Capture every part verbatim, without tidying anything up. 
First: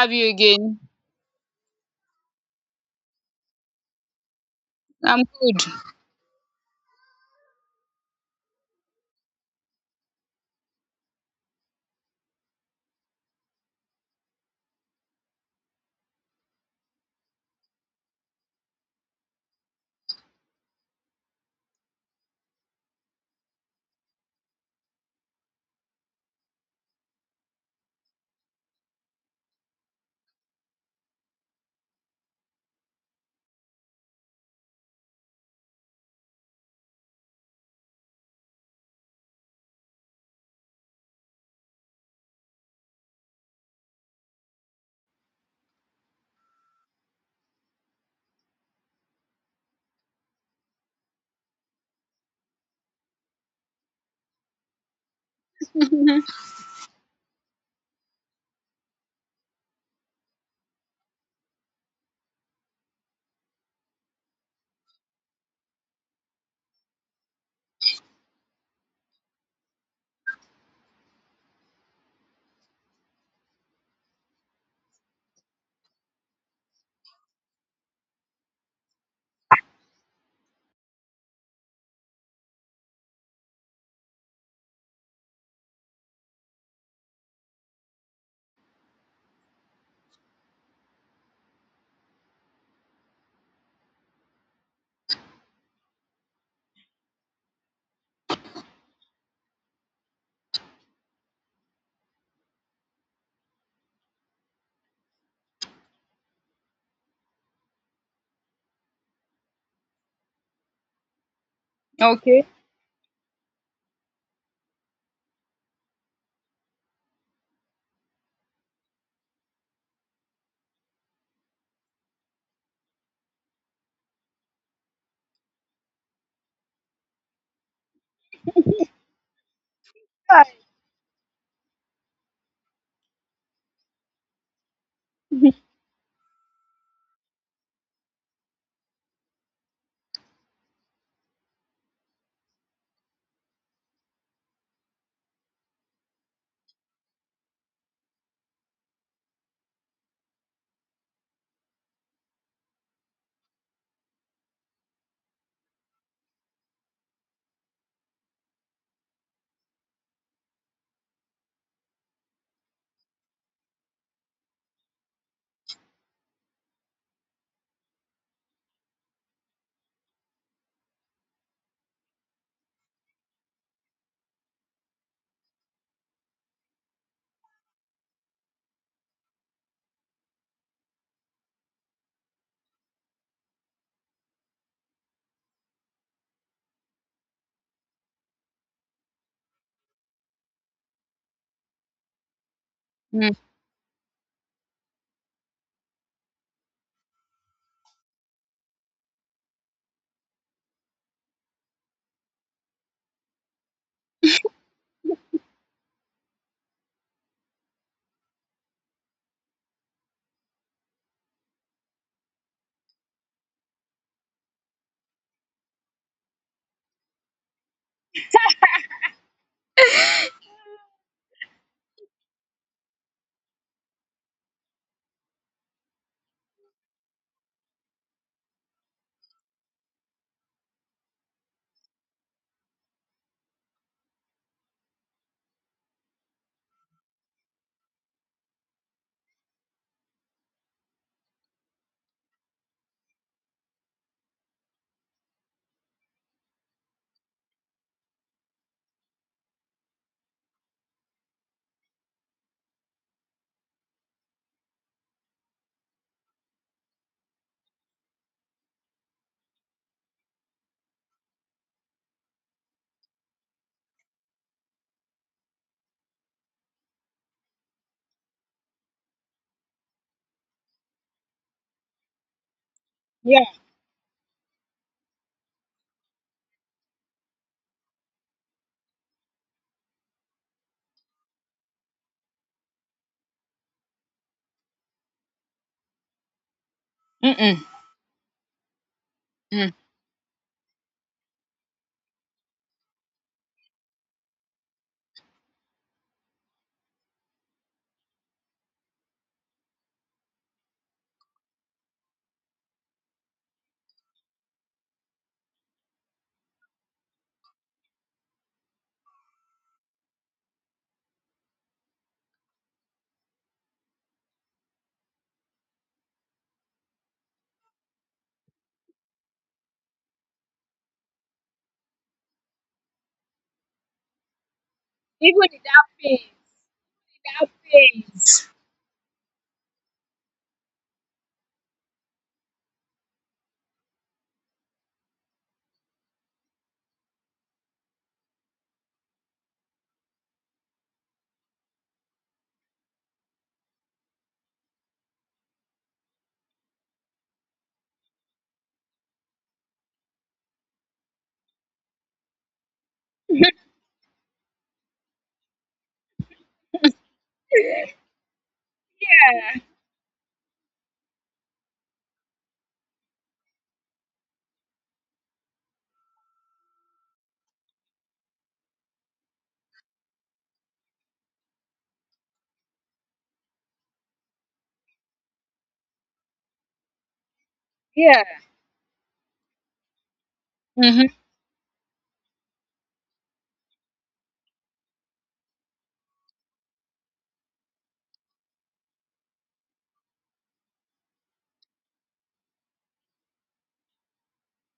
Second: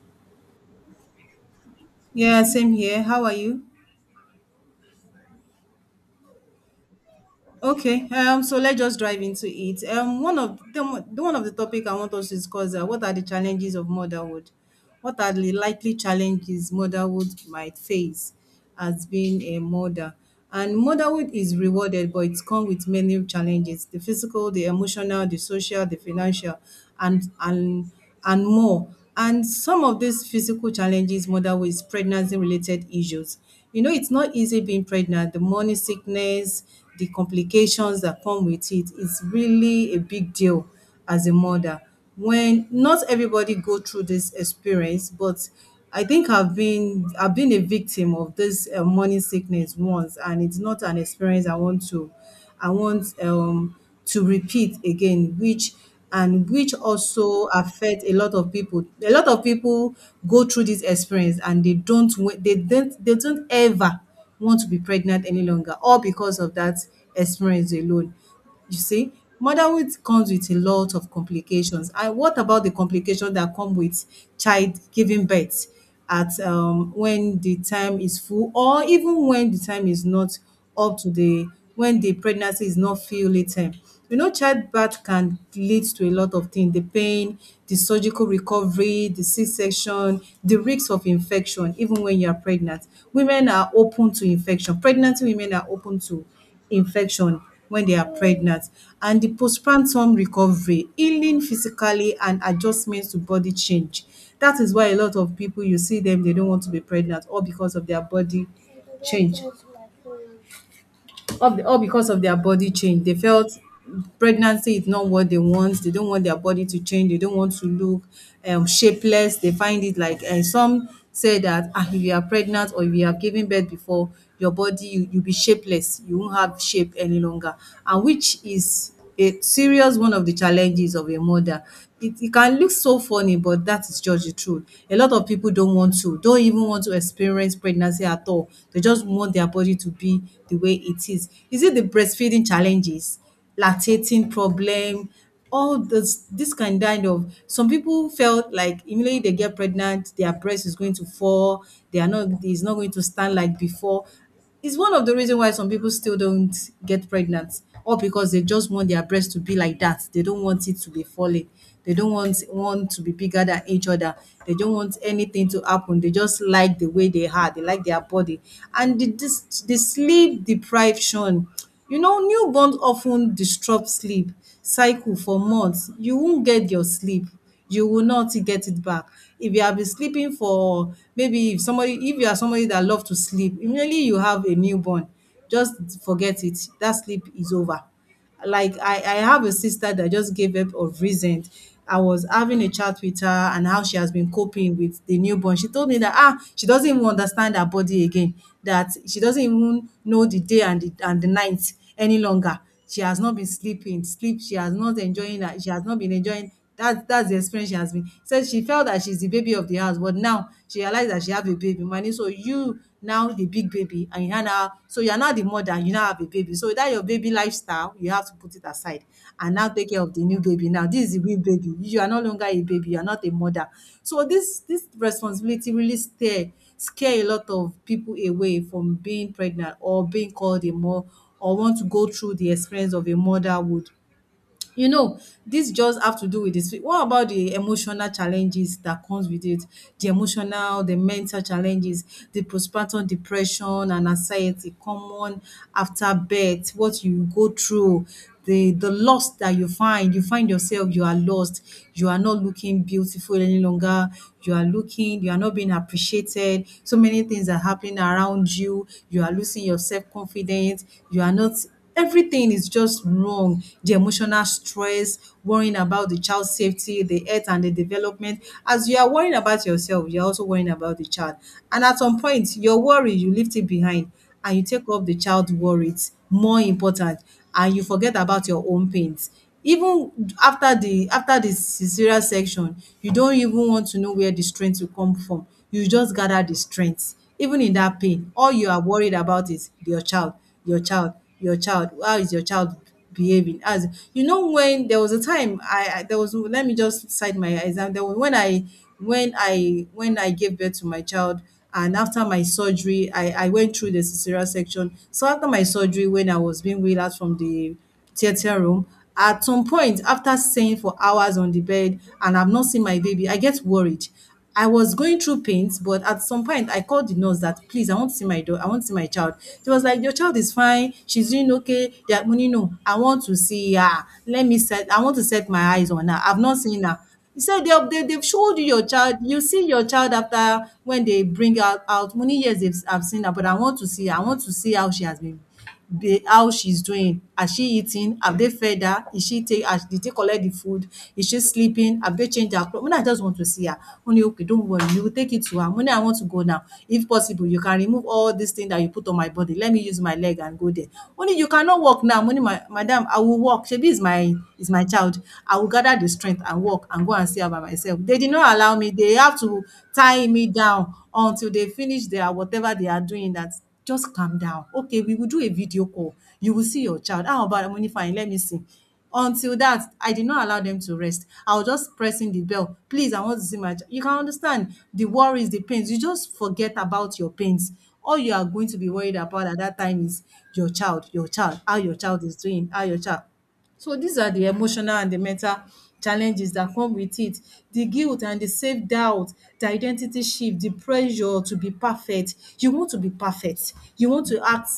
Have you again. Yeah, same here. How are you? I'm Okay. Um. So let's just dive into it. Um. One of the one of the topic I want us to discuss are what are the challenges of motherhood? What are the likely challenges motherhood might face as being a mother? And motherhood is rewarded, but it's come with many challenges: the physical, the emotional, the social, the financial, and and and more. And some of these physical challenges motherhood is pregnancy-related issues. You know, it's not easy being pregnant. The morning sickness, the complications that come with it is really a big deal as a mother. When not everybody go through this experience, but I think I've been I've been a victim of this uh, morning sickness once, and it's not an experience I want to I want um to repeat again, which good. and which also affect a lot of people. A lot of people go through this experience and they don't wa- they don't they don't ever want to be pregnant any longer, all because of that experience alone. You see, motherhood comes with a lot of complications. And what about the complications that come with child giving birth at um, when the time is full, or even when the time is not up to the when the pregnancy is not fully term? You know, childbirth can lead to a lot of things: the pain, the surgical recovery, the C-section, the risks of infection. Even when you are pregnant, women are open to infection. Pregnant women are open to infection when they are pregnant, and the postpartum recovery, healing physically and adjustments to body change. That is why a lot of people, you see them, they don't want to be pregnant all because of their body change, all all because of their Okay. body change. They felt pregnancy is not what they want. They don't want their body to change. They don't want to look um, shapeless. They find it like, and some say that ah, if you are pregnant or if you have given birth before, your body, you you'll be shapeless. You won't have shape any longer, and which is a serious one of the Yeah. challenges of a mother. It, it can look so funny, but that is just the truth. A lot of people don't want to, don't even want to experience pregnancy at all. They just want their body to be the way it is. Is it the breastfeeding challenges, lactating problem, all this this kind kind of some people felt like immediately they get pregnant, their breast is going to fall, they are not it's not going to stand like before. It's one of the reason why some people still don't get pregnant, or because they just want their breast to be like that. They don't want it to be falling. They don't want one to be bigger than each other. They don't want anything to happen. They just like the way they are. They like their body. And the, this, the sleep deprivation, you know, newborns often disrupt sleep cycle for months. You won't get your sleep, you will not get it back. If you have been sleeping for maybe if somebody if you are somebody that love to sleep, immediately you have a newborn, just forget it. That sleep is over. Like, I, I have a sister that just gave up of recent. I was having a chat with Mm, her and how she has been coping with the newborn. She told me that ah, she doesn't even understand her body again, that she doesn't even know the day and the and the night any longer. She has not been sleeping, sleep, she has not enjoying that, she has not been enjoying. That's that's the experience she has been. Said she felt that she's the baby of the house, but now she realized that she have a baby. Many, so you now the big baby and you are now so you are now the mother, you now have a baby. So that your baby lifestyle, you have to put it aside and now take care of the new baby. Now this is the real baby. You are no longer a baby, you are not a mother. So this this responsibility really scare scare a lot of people away from being pregnant or being called a mom or want to go through the experience of a motherhood. You know, this just have to do with this. What about the emotional challenges that comes with it? The emotional, the mental challenges, the postpartum depression and anxiety common after birth, what you go through, the the loss that you find. You find yourself, you are lost. You are not looking beautiful any longer. You are looking, you are not being appreciated. So many things are happening around you. You are losing your self-confidence. You are not Everything is just wrong. The emotional stress, worrying about the child's safety, the health and the development. As you are worrying about yourself, you're also worrying about the child. And at some point, your worry, you yeah. left it behind and you take up the child worries, more important, and you forget about your own pains. Even after the after the cesarean section, you don't even want to know where the strength will come from. You just gather the strength. Even Mm-mm. in that pain, all you are worried about is Mm. your child, your child, your child. How is your child behaving? As you know, when there was a time I, I there was let me just cite my example. There was when I when I when I gave birth to my child and after my surgery, I I went through the cesarean section. So after my surgery, when I was being wheeled out from the theater room, at some point, after staying for hours on the bed and I've not seen my baby, I get worried. I was going through pains, but at some point I called the nurse that, please, I want to see my daughter, I want to see my child. She was like, your child is fine, she's doing okay. They are money, no, I want to see her. Let me set I want to Even set my with that eyes on pain, her. I've not seen her. He that said, they, have they they've pains. showed you your child. You see your child after when they bring her out. Many years they've I've seen her, but I want to see her. I want to see how she has been, the how she's doing. Has she eating? Have they fed her? Is she take has did they collect the food? Is she sleeping? Have they changed her clothes? Mo I just want to see her. Only okay, don't worry, you will take it to her. Mo I want to go now. If possible, you can remove all this thing that you put on my body. Let me use my leg and go there. Only you cannot walk now. Mo My madam, I will Yeah. walk. Shebi is my, is my child. I will gather the strength and walk and go and see her by myself. They did not allow me. They have to tie me down until they finish their whatever they are doing that, just calm down. Okay, we will do a video call. You will see your child. How about money? Fine, let me see. Until that, I did not allow them to rest. I was just pressing the bell. Please, I want to see my child. You can understand the worries, the pains. You just forget about your pains. All Yeah. you are going to be worried about at that time is your child, Mm-hmm. your child, how your child is doing, how your child. So these are the emotional and the mental challenges that come with it. The guilt and the self-doubt, the identity shift, the pressure to be perfect. You want to be perfect. You want to act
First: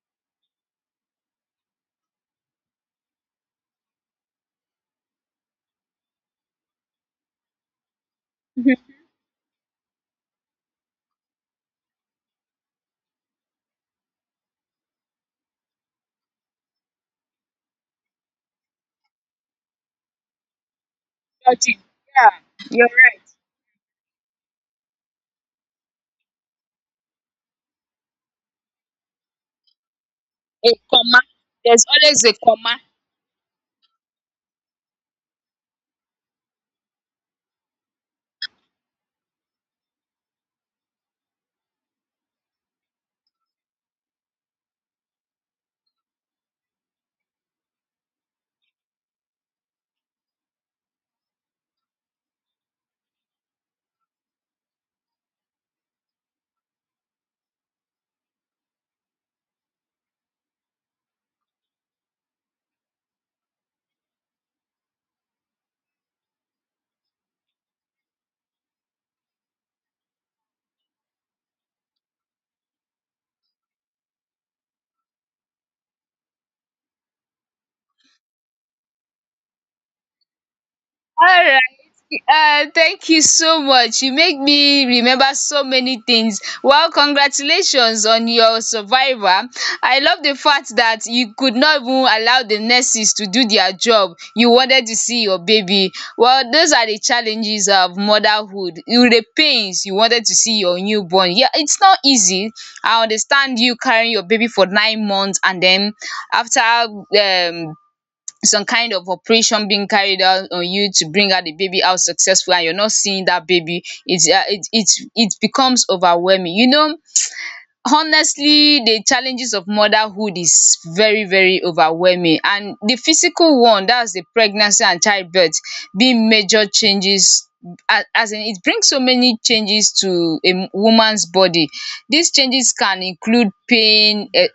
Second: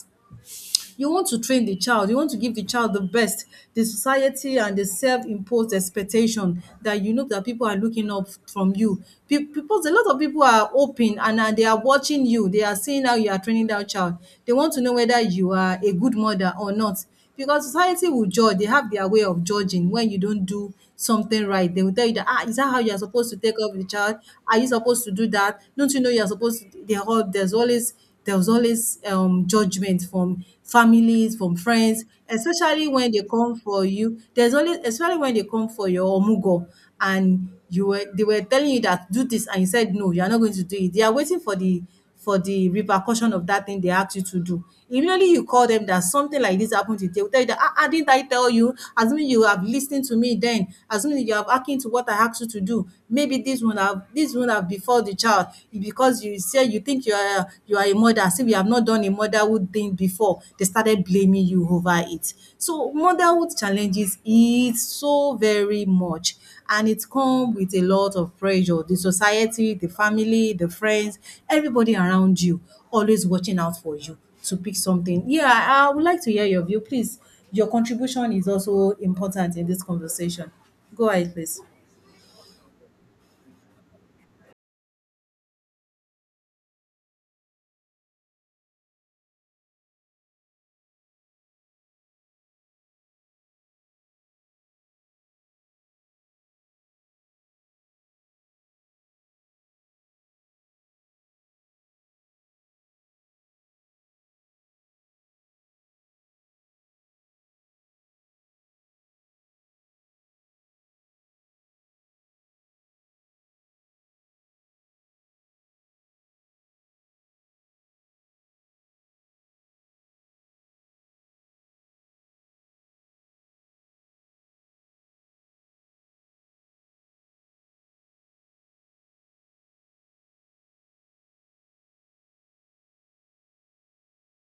you want to train the child, you want to give the child the best. The society and the self-imposed expectation that, you know, that people are looking up from you. Pe- Because a lot of people are open and uh, they are watching you. They are seeing how you are training that child. They want to know whether you are a good mother or not. Because society will judge. They have their way of judging when you don't do something right. They will tell you that, Yeah. ah, is that how You're you are right. supposed to take care of the child? Are you supposed to do that? Don't you know you are supposed to? They are all, there's always there was always um judgment from A comma. families, from There's friends, always a comma. especially when they come for you. There's always especially when they come for your omugo and you were they were telling you that do this and you said no, you are not going to do it. They are waiting for the for the repercussion of that thing they asked you to do. Immediately you call them that something like this happened to you, they will tell you that ah, ah, didn't I tell you? Assuming you have listened to me then, assuming you have acting to what I asked you to do, maybe this would have this would have before for the child because you say you think you are you are a mother say you have not done a motherhood thing before they started blaming you over it. So motherhood challenges it so very much, and it comes with a lot of pressure, the society, the family, the friends, everybody around you, always watching out for you to pick something. Yeah i I would like to hear your view please. Your contribution is also important in this conversation. Go All ahead please. right. Uh, thank you so much. You make me remember so many things. Well, congratulations on your survivor. I love the fact that you could not even allow the nurses to do their job. You wanted to see your baby. Well, those are the challenges of motherhood. You, the pains, you wanted to see your newborn. Yeah, it's not easy. I understand you carrying your baby for nine months and then after um some kind of operation being carried out on you to bring out the baby out successful, and you're not seeing that baby. It's uh, it it it becomes overwhelming, you know. Honestly, the challenges of motherhood is very, very overwhelming. And the physical one, that's the pregnancy and childbirth being major changes. As as in it brings so many changes to a m- woman's body. These changes can include pain, eh,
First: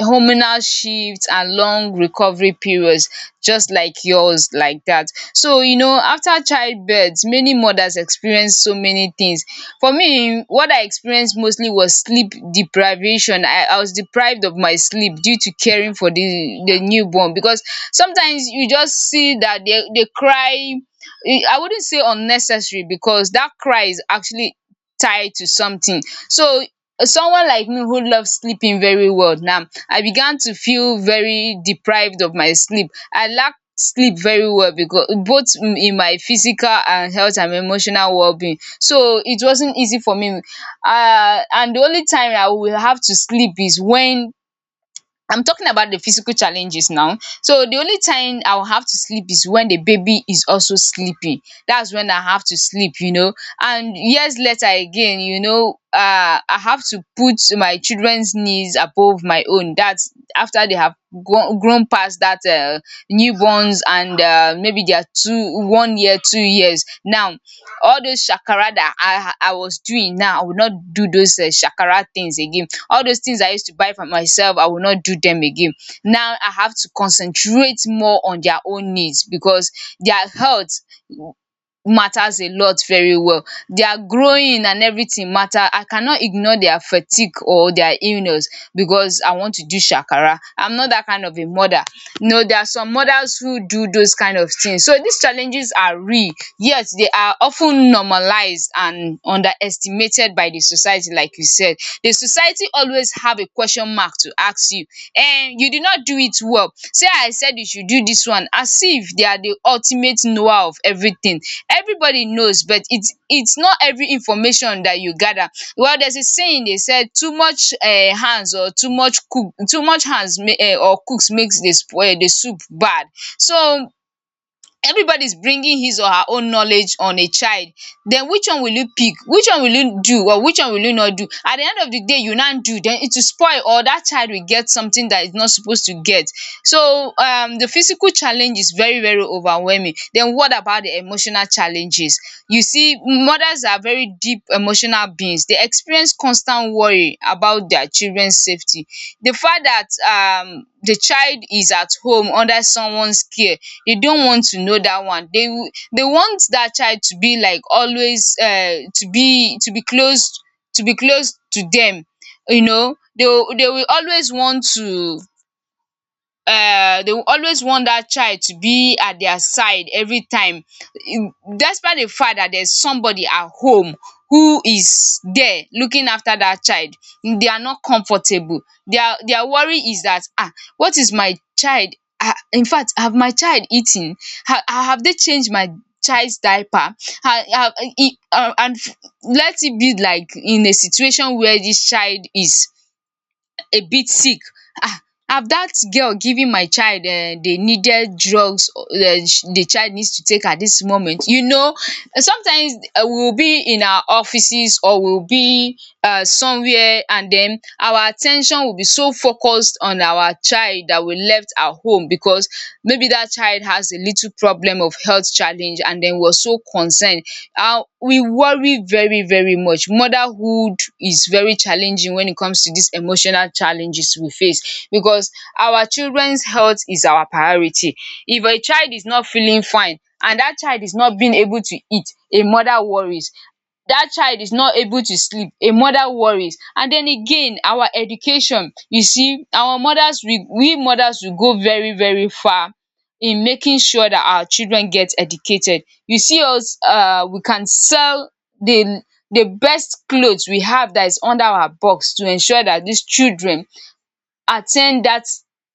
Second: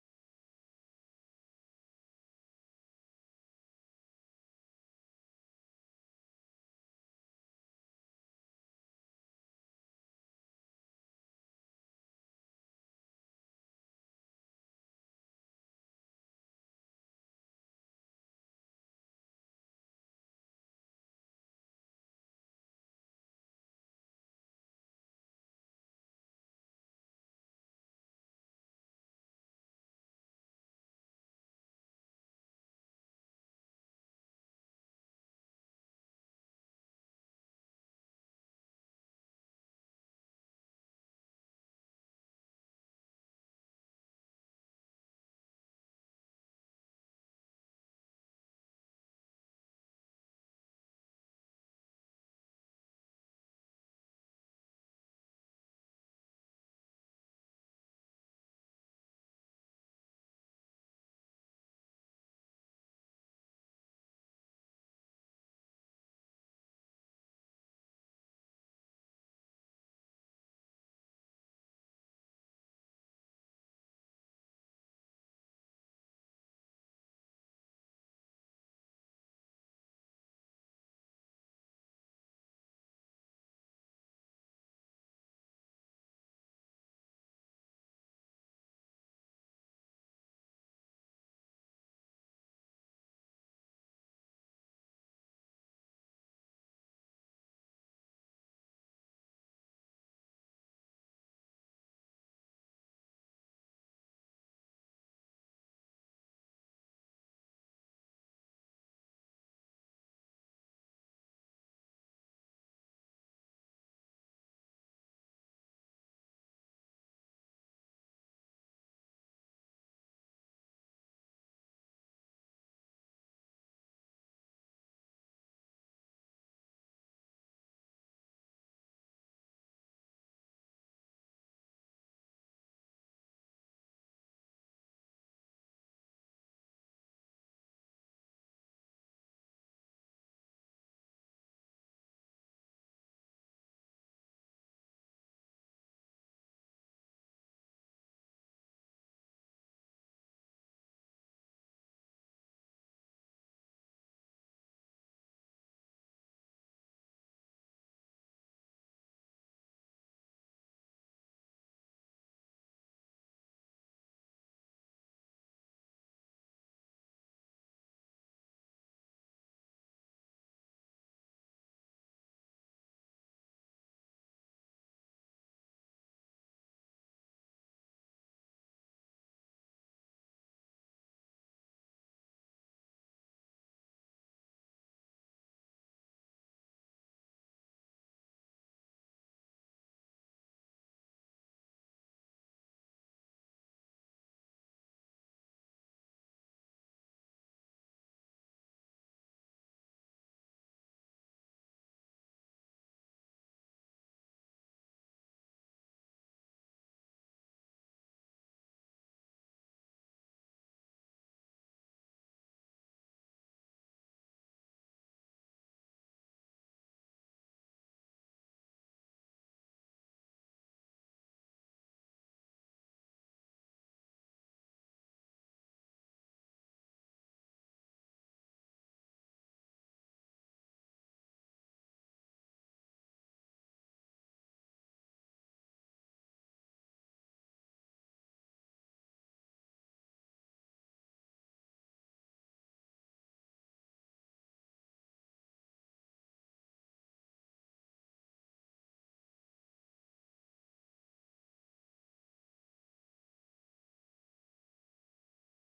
hormonal shifts and long recovery periods, just like yours, like that. So you know, after childbirth, many mothers experience so many things. For me, what I experienced mostly was sleep deprivation. I i was deprived of my sleep due to caring for the the newborn, because sometimes you just see that they they cry. Eh, i wouldn't say unnecessary, because that cry is actually tied to something. So someone like me who loves sleeping very well, now I began to feel very deprived of my sleep. I lack sleep very well, because both m- in my physical and health and emotional wellbeing. So it wasn't easy for me. Um and the only time I will have to sleep is when — I'm talking about the physical challenges now. So the only time I'll have to sleep is when the baby is also sleeping. That's when I have to sleep, you know. And years later again, you know, uh, I have to put my children's needs above my own. That's after they have grown, grown past that uh, newborns, and uh, maybe they are two, one year, two years. Now all those shakara that I I was doing, now I will not do those um shakara things again. All those things I used to buy for myself, I will not do them again. Now I have to concentrate more on their own needs, because their health matters a lot very well. Their growing and everything matter. I cannot ignore their fatigue or their illness because I want to do shakara. I'm not that kind of a mother. No, there are some mothers who do those kind of things. So these challenges are real, yet they are often normalized and underestimated by the society, like you said. The society always have a question mark to ask you. Um you did not do it well, say I said you should do this one, as if they are the ultimate knower of everything. Everybody knows, but it's it's not every information that you gather. Well, there's a saying, they said too much um hands, or too much cook, too much hands, um or cooks, makes the spoil the soup bad. So everybody's bringing his or her own knowledge on a child. Then which one will you pick? Which one will you do, or which one will you not do? At the end of the day, you not do, then it will spoil, or that child will get something that is not supposed to get. So um the physical challenge is very, very overwhelming. Then what about the emotional challenges? You see, mothers are very deep emotional beings. They experience constant worry about their children's safety. The fact that um the child is at home under someone's care, they don't want to know that one. They w- they want that child to be like always, uh, to be, to be close, to be close to them. You know, they will they will always want to — um they will always want that child to be at their side every time, despite the fact that there's somebody at home who is there looking after that child. They are not comfortable. Their their worry is that, um what is my child, um infact, have my child eaten, ha have they changed my child's diaper? Ha ha. E and let it be like, in a situation where this child is a bit sick. Ah, have dat girl given my child um the needed drugs, um the child needs to take at dis moment, you know. Sometimes, eh, we will be in our offices, or we will be um somewhere, and den our at ten tion will be so focused on our child that we left our home, because maybe dat child has a little problem of health challenge, and den we were so concerned. Uh we worry very, very much. Motherhood is very challenging when it comes to these emotional challenges we face, because our children's health is our priority. If a child is not feeling fine and that child is not being able to eat, a mother worries. That child is not able to sleep, a mother worries. And then again, our education. You see, our mothers, we we mothers, we go very, very far in making sure that our children get educated. You see us. Uh, we can sell the the best clothes we have that is under our box to ensure that these children attend that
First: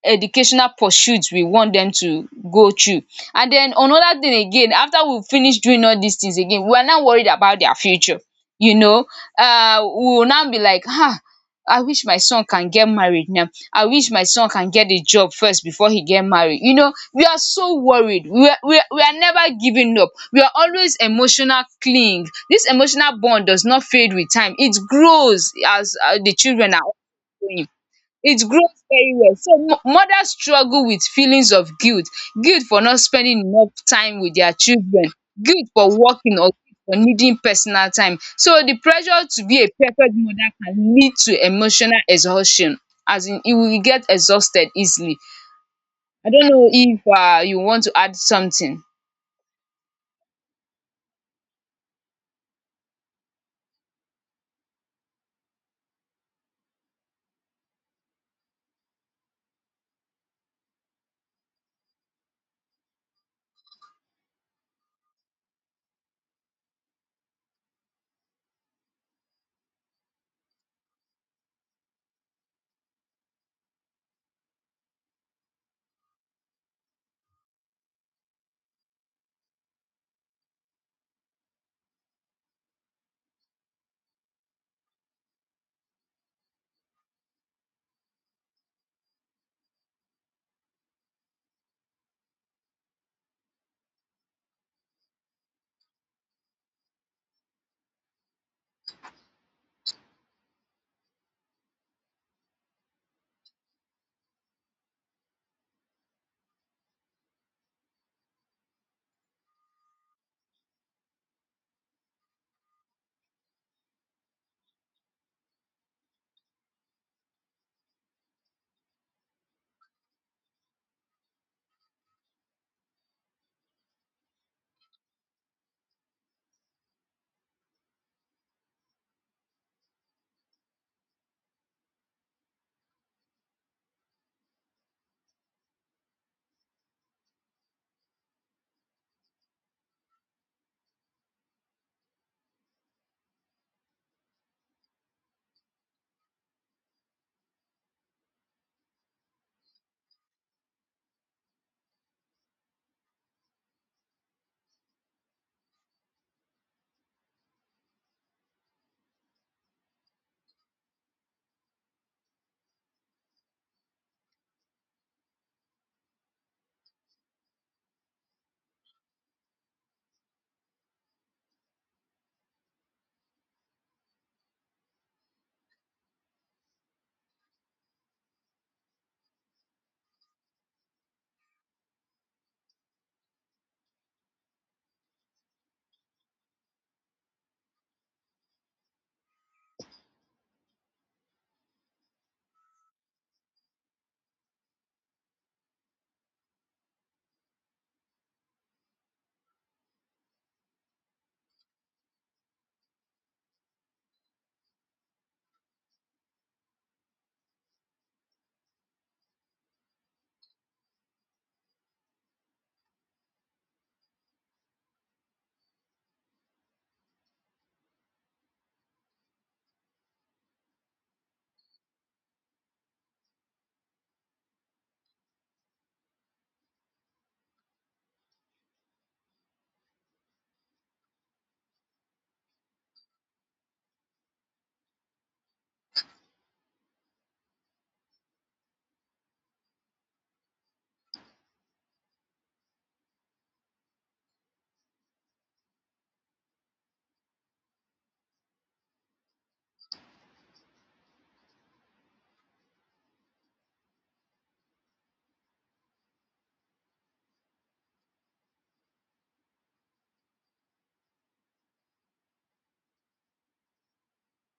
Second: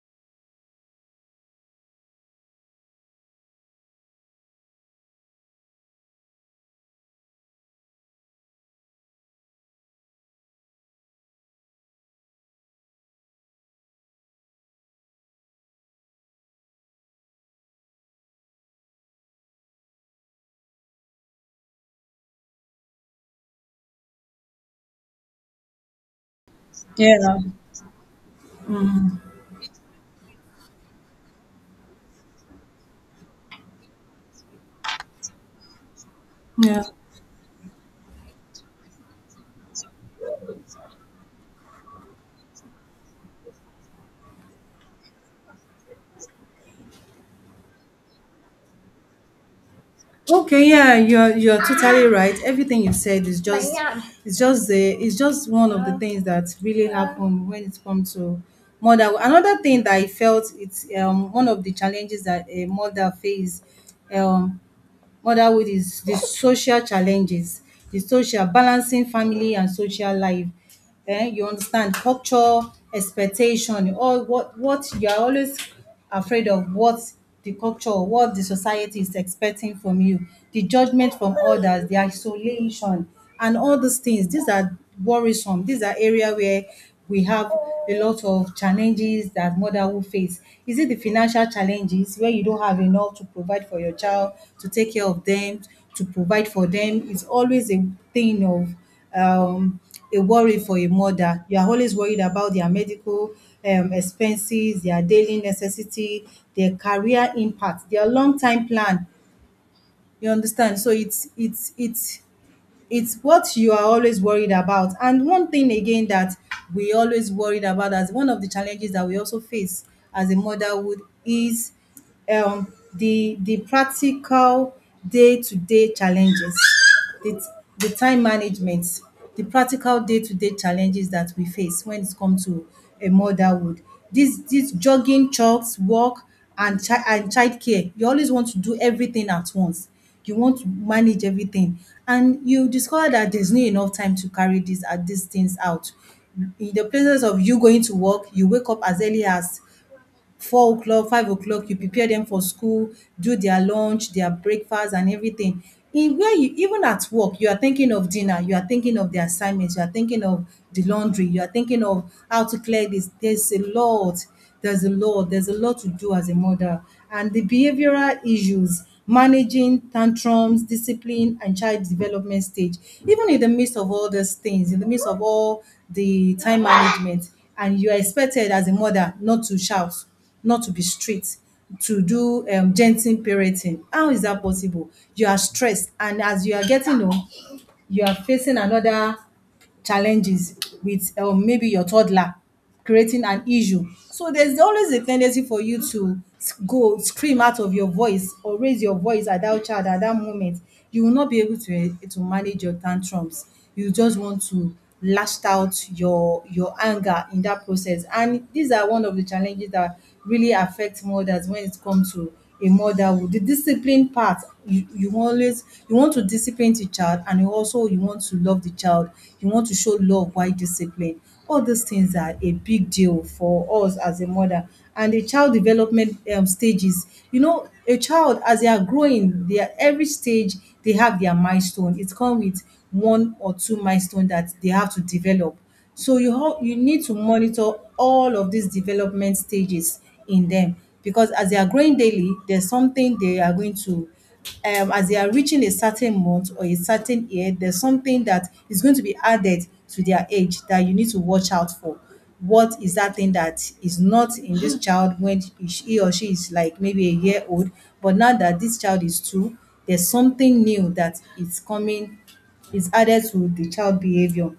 educational pursuit we want them to go through. And then another thing again, after we finish doing all these things, again we are now worried about their future, you know. Um we will now be like, "Ah, I wish my son can get married now, I wish my son can get a job first before he get married." You know, we are so worried. We are we are we are never giving up. We are always emotional cling. This emotional bond does not fade with time. It grows as, uh, the children are — Yeah, it grows very well. So mo- mothers struggle with feelings of guilt, guilt for not spending enough time with their children, guilt for working, or guilt yeah. for needing personal time. So the pressure to be a perfect mother can lead to emotional exhaustion, as in you will get exhausted easily. I don't know if um you want to add something. Okay, yeah, you're you're totally right. Everything you said is just Banana. It's just the it's just one of the things that really happen when it comes to mother. Another thing that I felt it's um one of the challenges that a mother face, um motherhood, is the social challenges, the social balancing family and social life. Eh, you understand culture, expectation, all what what you are always afraid of, what the culture, what the society is expecting from you, the judgment from others, the isolation and all these things. These are worrisome. These are area where we have a lot of challenges that mother will face. Is it the financial challenges where you don't have enough to provide for your child, to take care of them, to provide for them? It's always a thing of um, a worry for a mother. You are always worried about their medical um, expenses, their daily necessity, their career impact, their long time plan. You understand? So it's it's it's it's what you are always worried about. And one thing again that we always worried about as one of the challenges that we also face as a motherhood is, um, the the practical day to day challenges, the, the time management, the practical day to day challenges that we face when it comes to a motherhood. This this jogging, chores, work, and chi- and child care. You always want to do everything at once, you want to manage everything, and you discover that there's not enough time to carry this uh, these things out. In the places of you going to work, you wake up as early as four o'clock, five o'clock. You prepare them for school, do their lunch, their breakfast and everything. In where you even at work, you are thinking of dinner, you are thinking of the assignments, you are thinking of the laundry, you are thinking of how to clear this. There's a lot, there's a lot, there's a lot to do as a mother. And the behavioral issues, managing tantrums, discipline, and child development stage. Even in the midst of all those things, in the midst of all the time management, and you are expected as a mother not to shout, not to be strict, to do um, gentle parenting. How is that possible? You are stressed, and as you are getting old, you are facing another challenges with um, maybe your toddler creating an issue. So there's always a tendency for you to s- go scream out of your voice or raise your voice at that child at that moment. You will not be able to eh, to manage your tantrums. You just want to lashed out your your anger in that process. And these are one of the challenges that really affect mothers when it comes to a motherhood. The discipline part, you, you always you want to discipline the child and you also you want to love the child. You want to show love while discipline, all those things are a big deal for us as a mother. And the child development um, stages, you know, a child as they are growing, they are, every stage they have their milestone. It come with one or two milestone that they have to develop. So you ho- you need to monitor all of these development stages in them because as they are growing daily, there's something they are going to, um, as they are reaching a certain month or a certain year, there's something that is going to be added to their age that you need to watch out for. What is that thing that is not in this child when he or she is like maybe a year old, but now that this child is two, there's something new that is coming, is added to the child behavior,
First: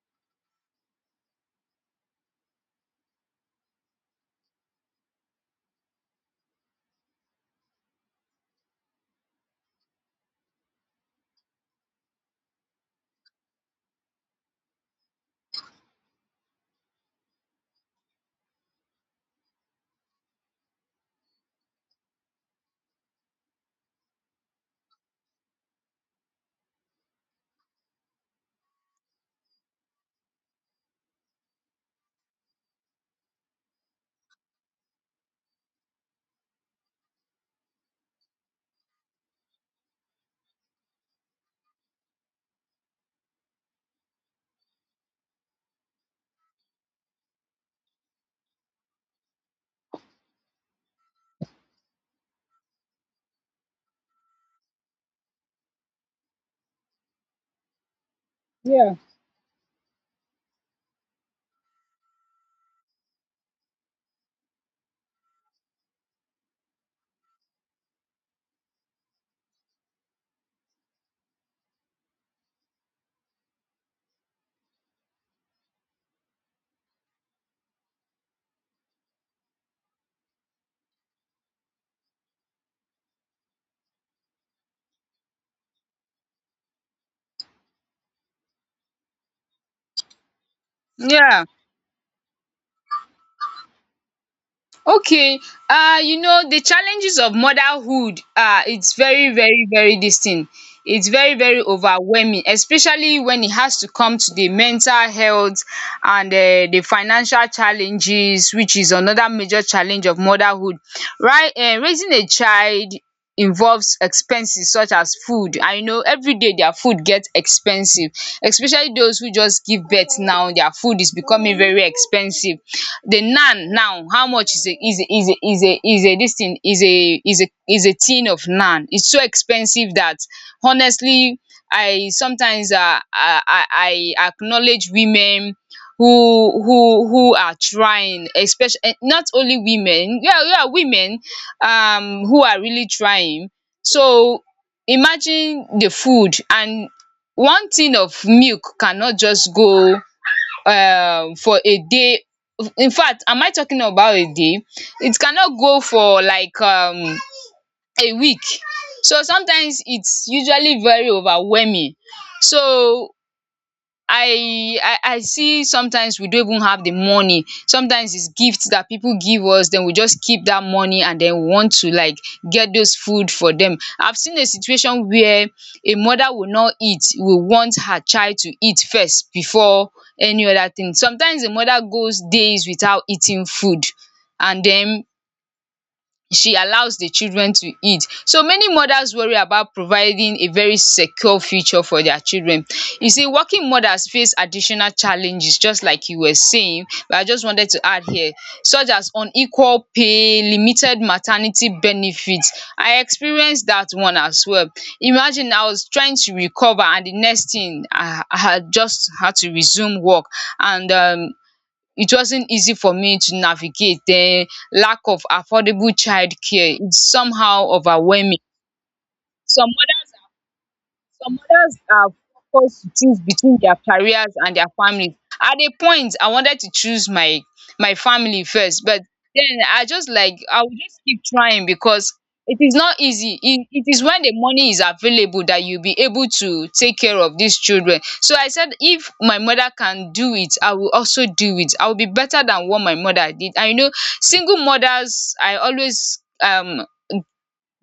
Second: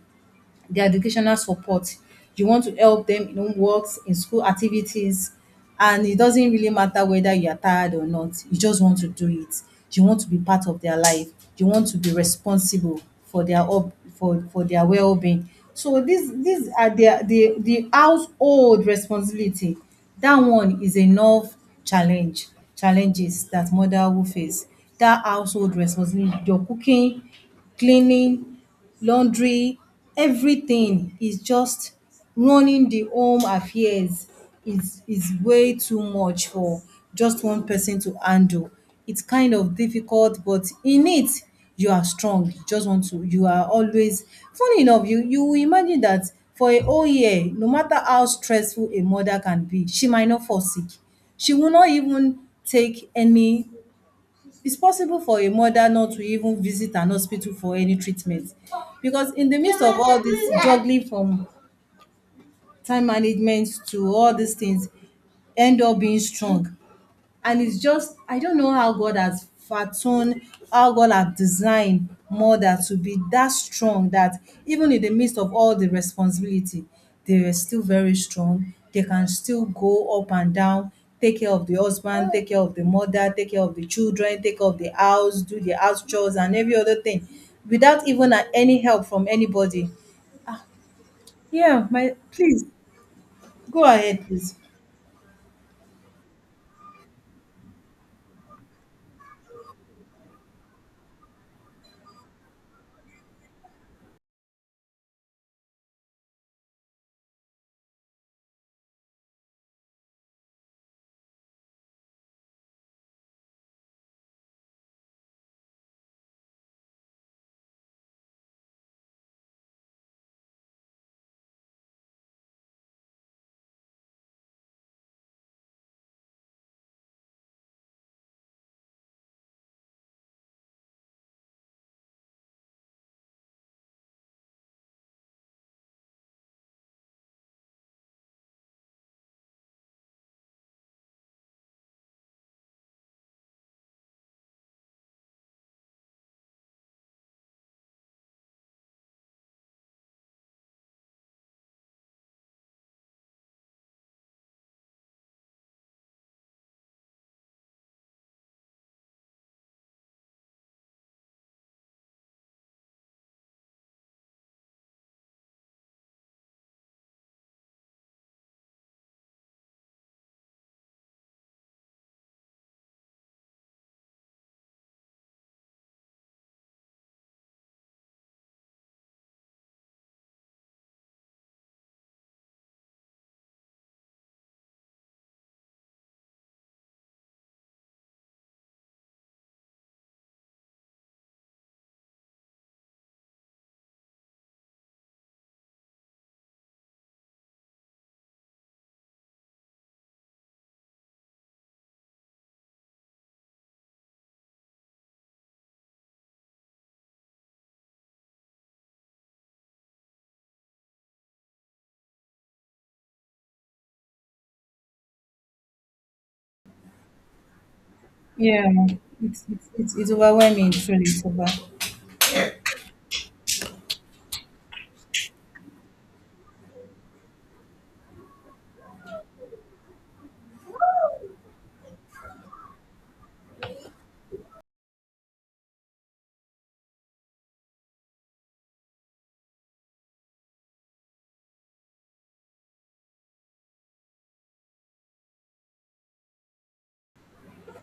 their educational support. You want to help them in homeworks, in school activities, and it doesn't really matter whether you are tired or not. You just want to do it. You want to be part of their life. You want to be responsible for their up for for their well-being. So these these are their the the household responsibility. That one is enough challenge challenges that mother will face. That household responsibility, your cooking, cleaning, laundry, everything is just running the home affairs is is way too much for just one person to handle. It's kind of difficult, but in it you are strong. You just want to you are always funny enough, you you will imagine that for a whole year, no matter how stressful a mother can be, she might not fall sick. She will not even take any, it's possible for a mother not to even visit an hospital for any treatment Yeah. because in the midst of all this juggling from time management to all these things, end up being strong. And it's just I don't know how god has fathomed, how god has designed mother to be that strong that even in the midst of all the responsibility, they were still very strong. They can still go up and down, take care of the husband, take care of the mother, take care of the children, take care of the house, do the house chores and every other thing, without even uh, any help from anybody. Yeah. Yeah, my please, go ahead please. Okay, uh, you know, the challenges of motherhood, uh, it's very, very, very this thing. It's very, very overwhelming, especially when it has to come to the mental health and uh, the financial challenges, which is another major challenge of motherhood. Right, uh, raising a child involves expenses such as food. I know every day their food gets expensive, especially those who just give birth now. Their food is becoming very expensive. The naan now, how much is a is a is a is a is a this thing is a is a is a tin of naan? It's so expensive that, honestly, I sometimes um I I I acknowledge women who who who are trying, especially eh, not only women, yeah, yeah, women um who are really trying. So imagine the food, and one tin of milk cannot just go um for a day. In fact, am I talking about a day? It cannot go for like um a week. So sometimes it's usually very overwhelming. So I, I I see, sometimes we don't even have the money. Sometimes it's gifts that people give us, then we just keep that money and then we want to like get those food for them. I've seen a situation where a mother will not eat, will want her child to eat first before any other thing. Sometimes the mother goes days without eating food, and then she allows the children to eat. So many mothers worry about providing a very secure future for their children. You see, working mothers face additional challenges, just like you were saying, but I just wanted to add here, such as unequal pay, limited maternity benefits. I experienced that one as well. Imagine I was trying to recover and the next thing, I I had just had to resume work, and um it wasn't easy for me to navigate. The lack of affordable childcare is somehow overwhelming. Yeah, it's it's Some it's, it's overwhelming truly, it's some over. mothers are forced to choose between their careers and their families. At a point, I wanted to choose my, my family first, but then I just like, I will just keep trying, because it is not easy. It, it is when the money is available that you'll be able to take care of these children. So I said, if my mother can do it, I will also do it. I will be better than what my mother did. And you know, single mothers, I always um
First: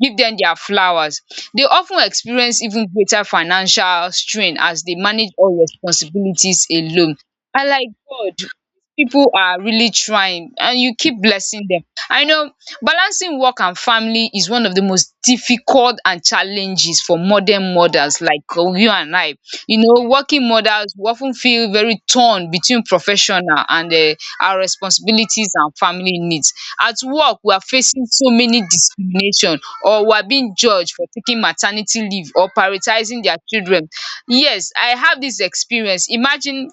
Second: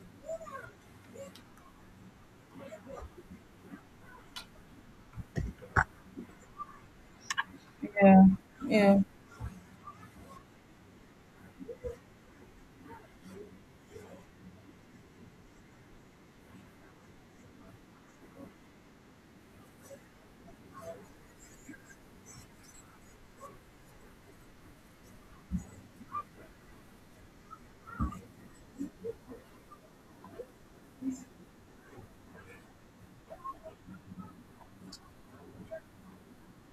give them their flowers. They often experience even greater financial strain as they manage all responsibilities alone. I like Yeah, God, yeah, people are really trying and you keep blessing them. I know balancing work and family is one of the most difficult and challenges for modern mothers like uh, you and I. You know working mothers will of feel very torn between professional and um our responsibilities and family needs. At work we are facing so many discrimination or were being judged for taking maternity leave or prioritizing their children. Yes, I have this experience. Imagine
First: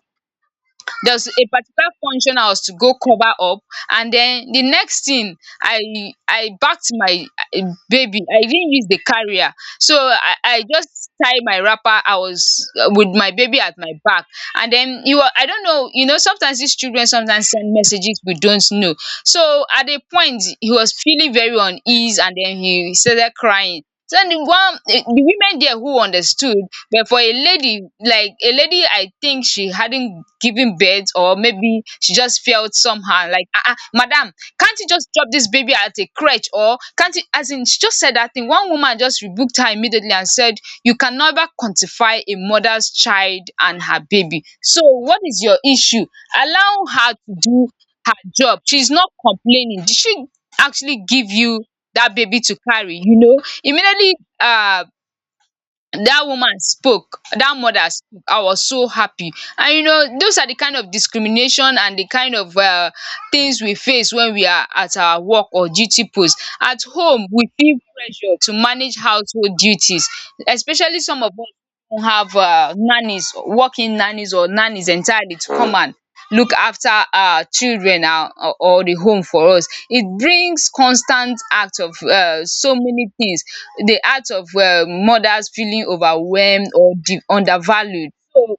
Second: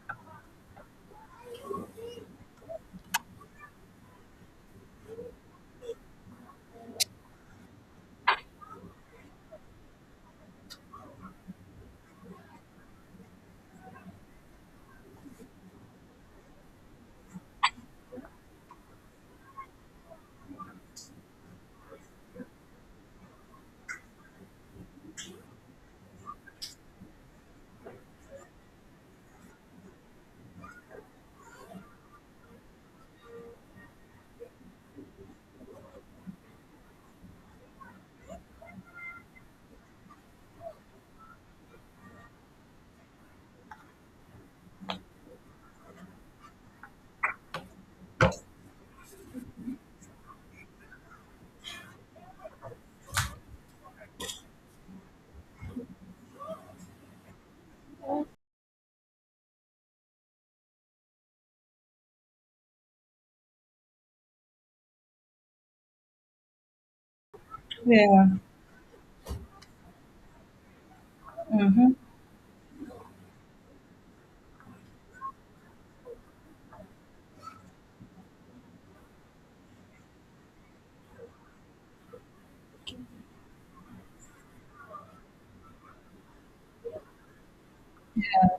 there's a particular function I was to go cover up, and then the next thing I I backed my eh, baby. I didn't use the carrier, so I, I just tie my wrapper. I was uh, with my baby at my back. And then you are, I don't know, you know sometimes these children sometimes send messages we don't know. So at a point he was feeling very uneasy, and then he started crying. So the one eh, the women there who understood, but for a lady, like a lady, I think she hadn't given birth, or maybe she just felt somehow like, ah, ah, madam, can't you just drop this baby at a crutch, or can't you? As in, she just said that thing. One woman just rebuked her immediately and said, "You can never quantify a mother's child and her baby. So what is your issue? Allow her to do her job. She's not complaining. Did she actually give you that baby to carry? You know, immediately." Uh, that woman spoke, that mother spoke, I was so happy. And you know those are the kind of discrimination and the kind of uh, things we face when we are at our work or duty post. At home we feel yeah, pressure to manage household duties, especially some of us who have uh, nannies, working nannies or nannies entirely to come and look after our children, or, or or the home for us. It brings constant act of uh, so many things, the heart of um mothers feeling overwhelmed or de undervalued. So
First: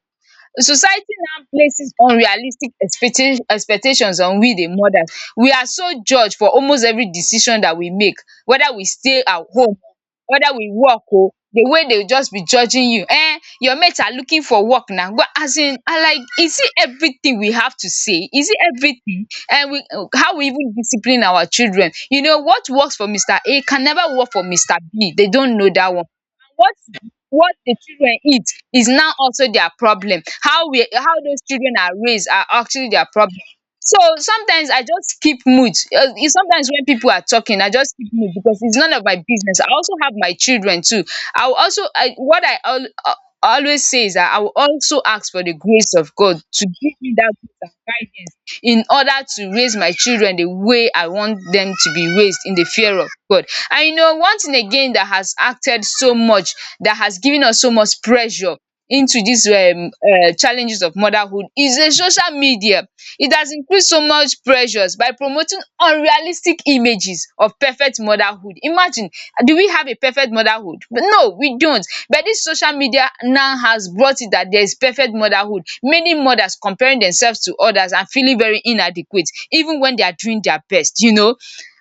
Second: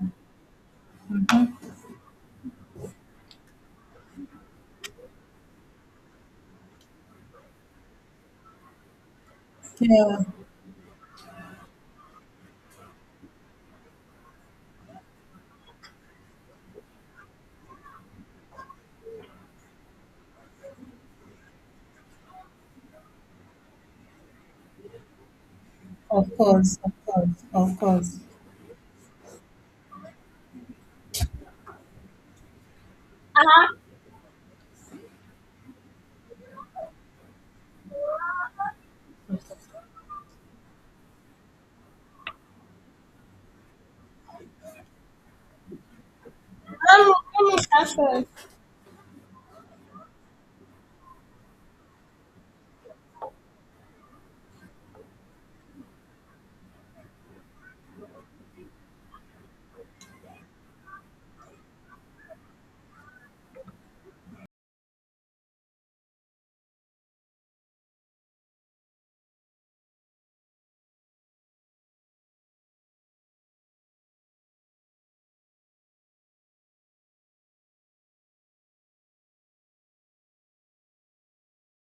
society now places unrealistic expecta expectations on we the mothers. We are so judged for almost every decision that we make, whether we stay at home, yeah. whether we work o, the way they just be judging you. Eh, your mates are looking for work now, but as in I like is it everything we have to say? Is it everything? And we how we even discipline our children. You know what works for Mister A can never work for Mister B. They don't know that one. Of what course, of course, what the of children course. eat is now also their problem. How we how those children are raised are actually their problem. So sometimes I just keep mute, uh, e- sometimes when people are talking I just keep mute because it's none of my business. I also have my children too. I will also I, what i al- uh, always say is that I will also ask for the grace of God to give Um, me that let grace me and start. guidance in order to raise my children the way I want them to be raised in the fear of God. And you know, one thing again that has acted so much, that has given us so much pressure into these um um challenges of motherhood is the social media. It has increased so much pressures by promoting unrealistic images of perfect motherhood. Imagine, do we have a perfect motherhood? But no, we don't. But this social media now has brought it that there is perfect motherhood. Many mothers comparing themselves to others and feeling very inadequate even when they are doing their best, you know.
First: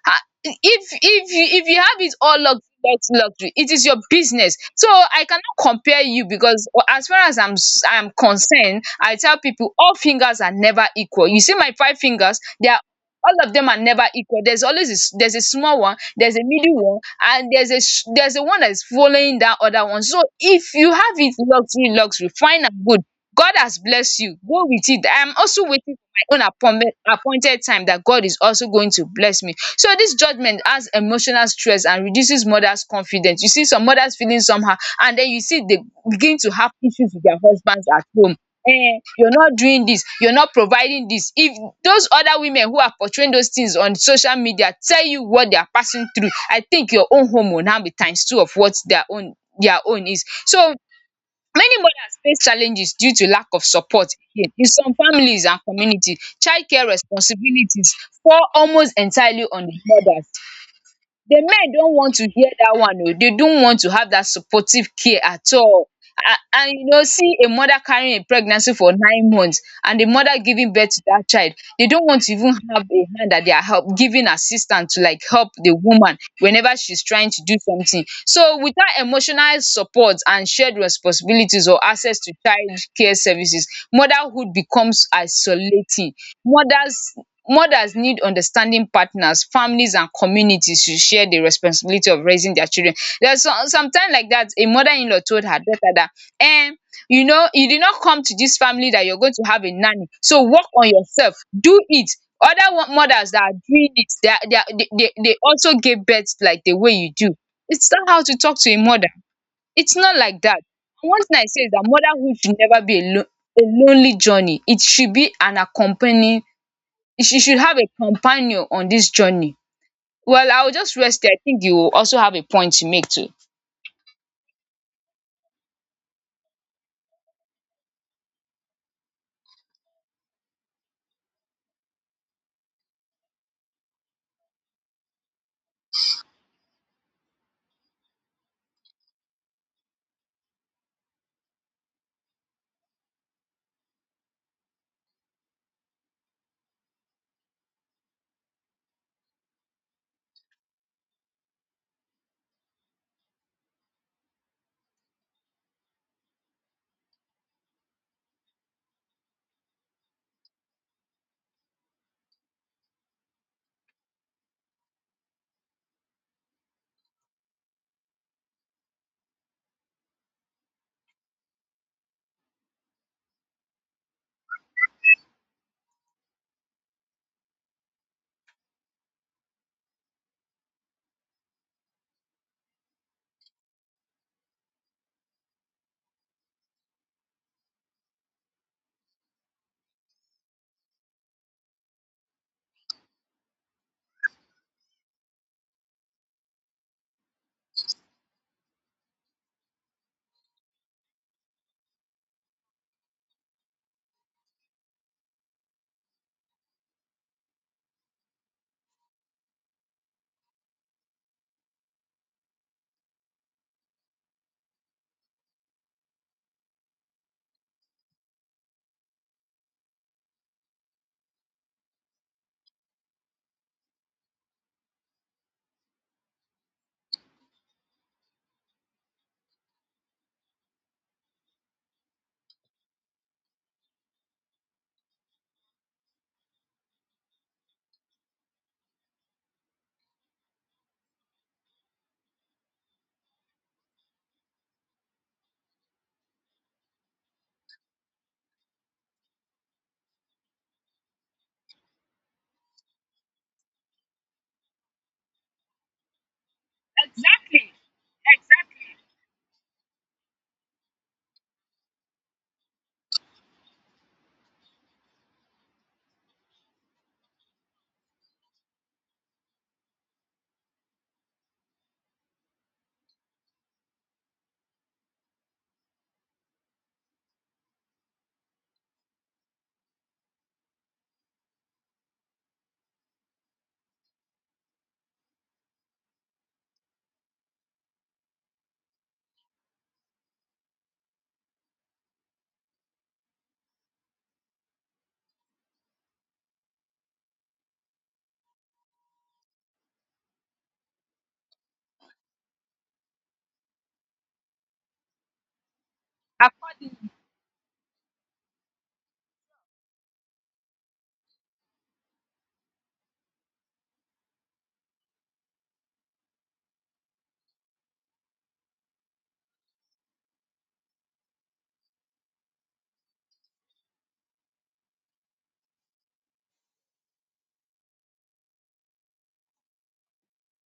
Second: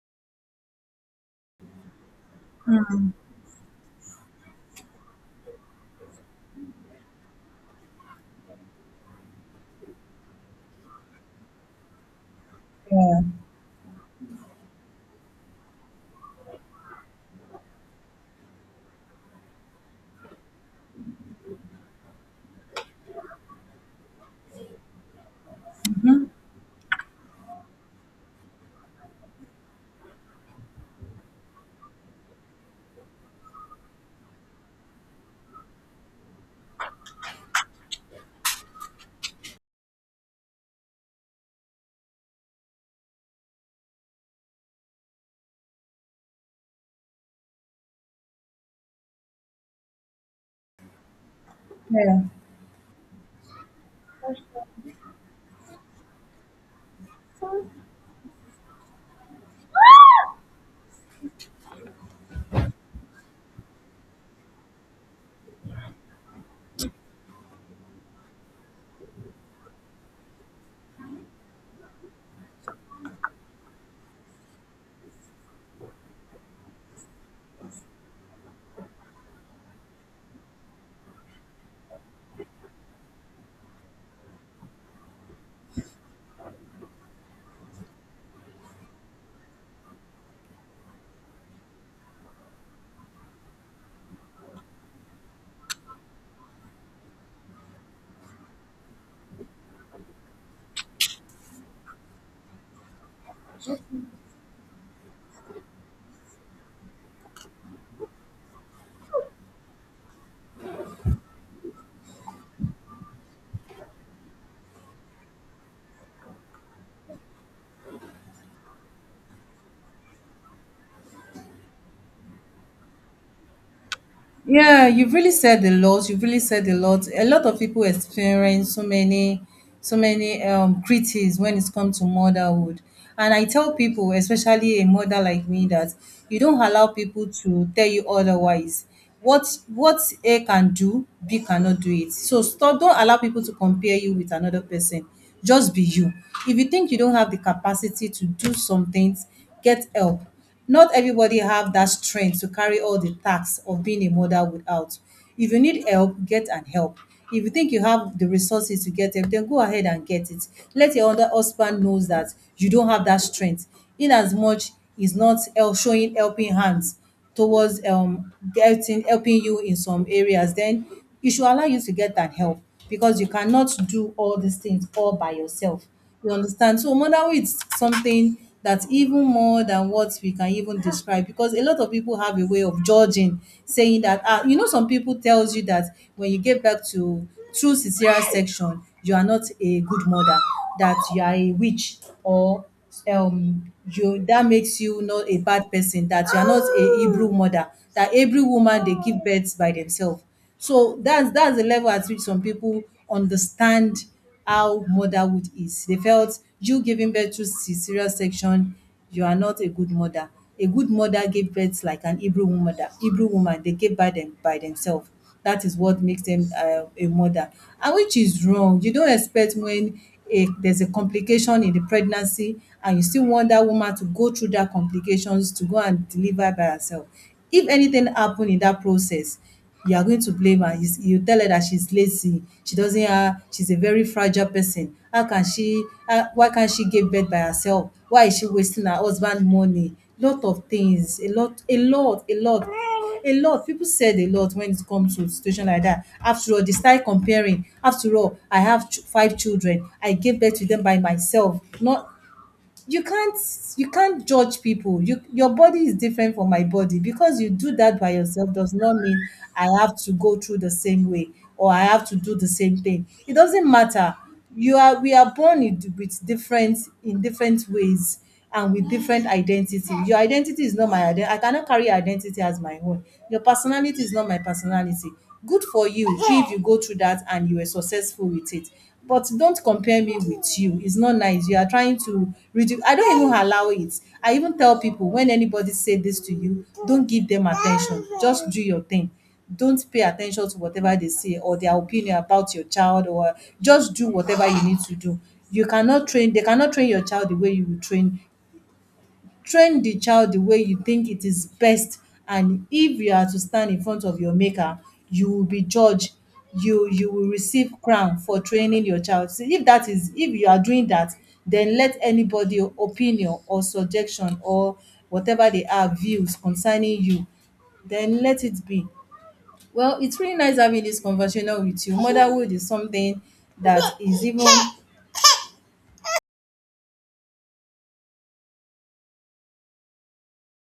Ah, if if you if you have it all luxury luxury, it is your business. So I cannot compare you, because as far as i'm s- i'm concerned, I tell people all fingers are never equal. You see my five fingers, they are Yeah, all of them are never equal. There's always a, s- there's a small one, there's a middle one, and there's a sh- there's a one that's following that other one. So if you have it luxury luxury, fine and good. God has blessed you. Go with it. I am also waiting for my own appointment, appointed time that God is also going to bless me. So this judgment has emotional stress and reduces mothers' confidence. You see some mothers feeling somehow, and then you see they begin to have issues with their husbands at home. Eh, you're not doing this, you're not providing this. If those other women who are portraying those things on social media tell you what they are passing through, I think your own home will now be times two of what their own their own is. So many mothers yeah. face challenges due to lack of support again in some families and communities. Childcare responsibilities fall almost entirely on di mothers. The men don't want to hear that one. Oh, they don't want to have that supportive care at all. And, and you know, see a mother carrying a pregnancy for nine months and the mother giving birth to that child. They don't want to even have a hand that they are help giving assistance to, like help the woman whenever she's trying to do something. So without emotional support and shared responsibilities or access to child care services, motherhood becomes isolating. Mothers mothers need understanding partners, families and communities to share the responsibility of raising their children. There's was some sometime like that a mother-in-law told her daughter that, um you know, you did not come to this family that you're going to have a nanny, so work on yourself, do it. Other wo mothers that are doing it, they are they are they they they also gave birth like the way you do. It's not how to talk to a mother. It's not like that. One thing I say is that motherhood should never be a lone a lonely journey. It should be an accompanying." You should you should have a companion on this journey. Well, I will just rest there. I think you also have a point to make too. Yeah, you've really said a lot. You've really said a lot. A lot of people experience so many, so many um critics when it's come to motherhood. And I tell people, especially a mother like me, that you don't allow people to tell you otherwise. What what A can do, B cannot do it. So stop, don't allow people to compare you with another person. Just be you. If you think you don't have the capacity to do some things, get help. Not everybody have that strength to carry all the tasks of being a mother without. If you need help, get and help. If you think you have the resources to get help, then go ahead and get it. Let your other husband knows that you don't have that strength. In as much is not el- showing helping hands towards um getting helping you in some areas, then it should allow you to get that help because you cannot do all these things all by yourself. You understand? So motherhood is something that's even more than what we can even describe because a lot of people have a way of judging, saying that ah, you know, some people tells you that when you get back to through cesarean section, you are not a good mother, that you are a witch or um you that makes you not a bad person, that you are not a Hebrew mother, that Hebrew woman dey give birth by themselves. So that's that's the level at which some people understand how motherhood is. They felt you giving birth through cesarean section, you are not a good mother. A good mother gave birth like an Hebrew woman. That Hebrew woman, they gave by them by themselves. That is what makes them uh, a mother, and which is wrong. You don't expect when a, there's a complication in the pregnancy, and you still want that woman to go through that complications to go and deliver by herself. If anything happen in that process, you are going to blame her. You, s- you tell her that she's lazy. She doesn't have, she's a very fragile person. How can she, how, why can't she give birth by herself? Why is she wasting her husband money? Lot of things, a lot, a lot, a lot, a lot. People said a lot when it comes to situation like that. After all, they start comparing. After all, I have ch- five children. I gave birth to them by myself. Not you can't you can't judge people. You, your body is different from my body. Because you do that by yourself does not mean I have to go through the same way or I have to do the same thing. It doesn't matter. You are We are born in- with different, in different ways, and with different identity. Your identity is not my identity. I cannot carry your identity as my own. Your personality is not my personality. Good for you if you go through that and you were successful with it, but don't compare me with you. It's not nice. You are trying to reduce. I don't even allow it. I even tell people when anybody say this to you, don't give them attention. Just do your thing. Don't pay attention to whatever they say or their opinion about your child, or just do whatever you need to do. You cannot train, they cannot train your child the way you will train, train the child the way you think it is best. And if you are to stand in front of your maker, you will be judged. You you will receive crown for training your child. See, if that is, if you are doing that, then let anybody opinion or suggestion or whatever they are views concerning you, then let it be. Well, it's really nice having this conversation with you. Motherhood is something that is even,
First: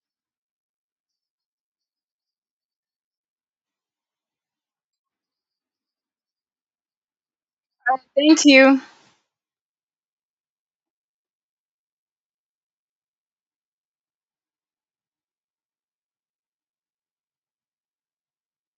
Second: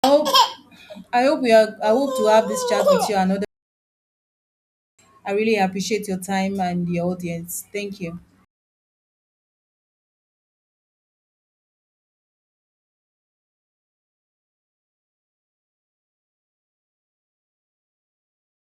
I hope, I hope we are I hope to have this chat with you another. I really appreciate your time and the audience. Thank you.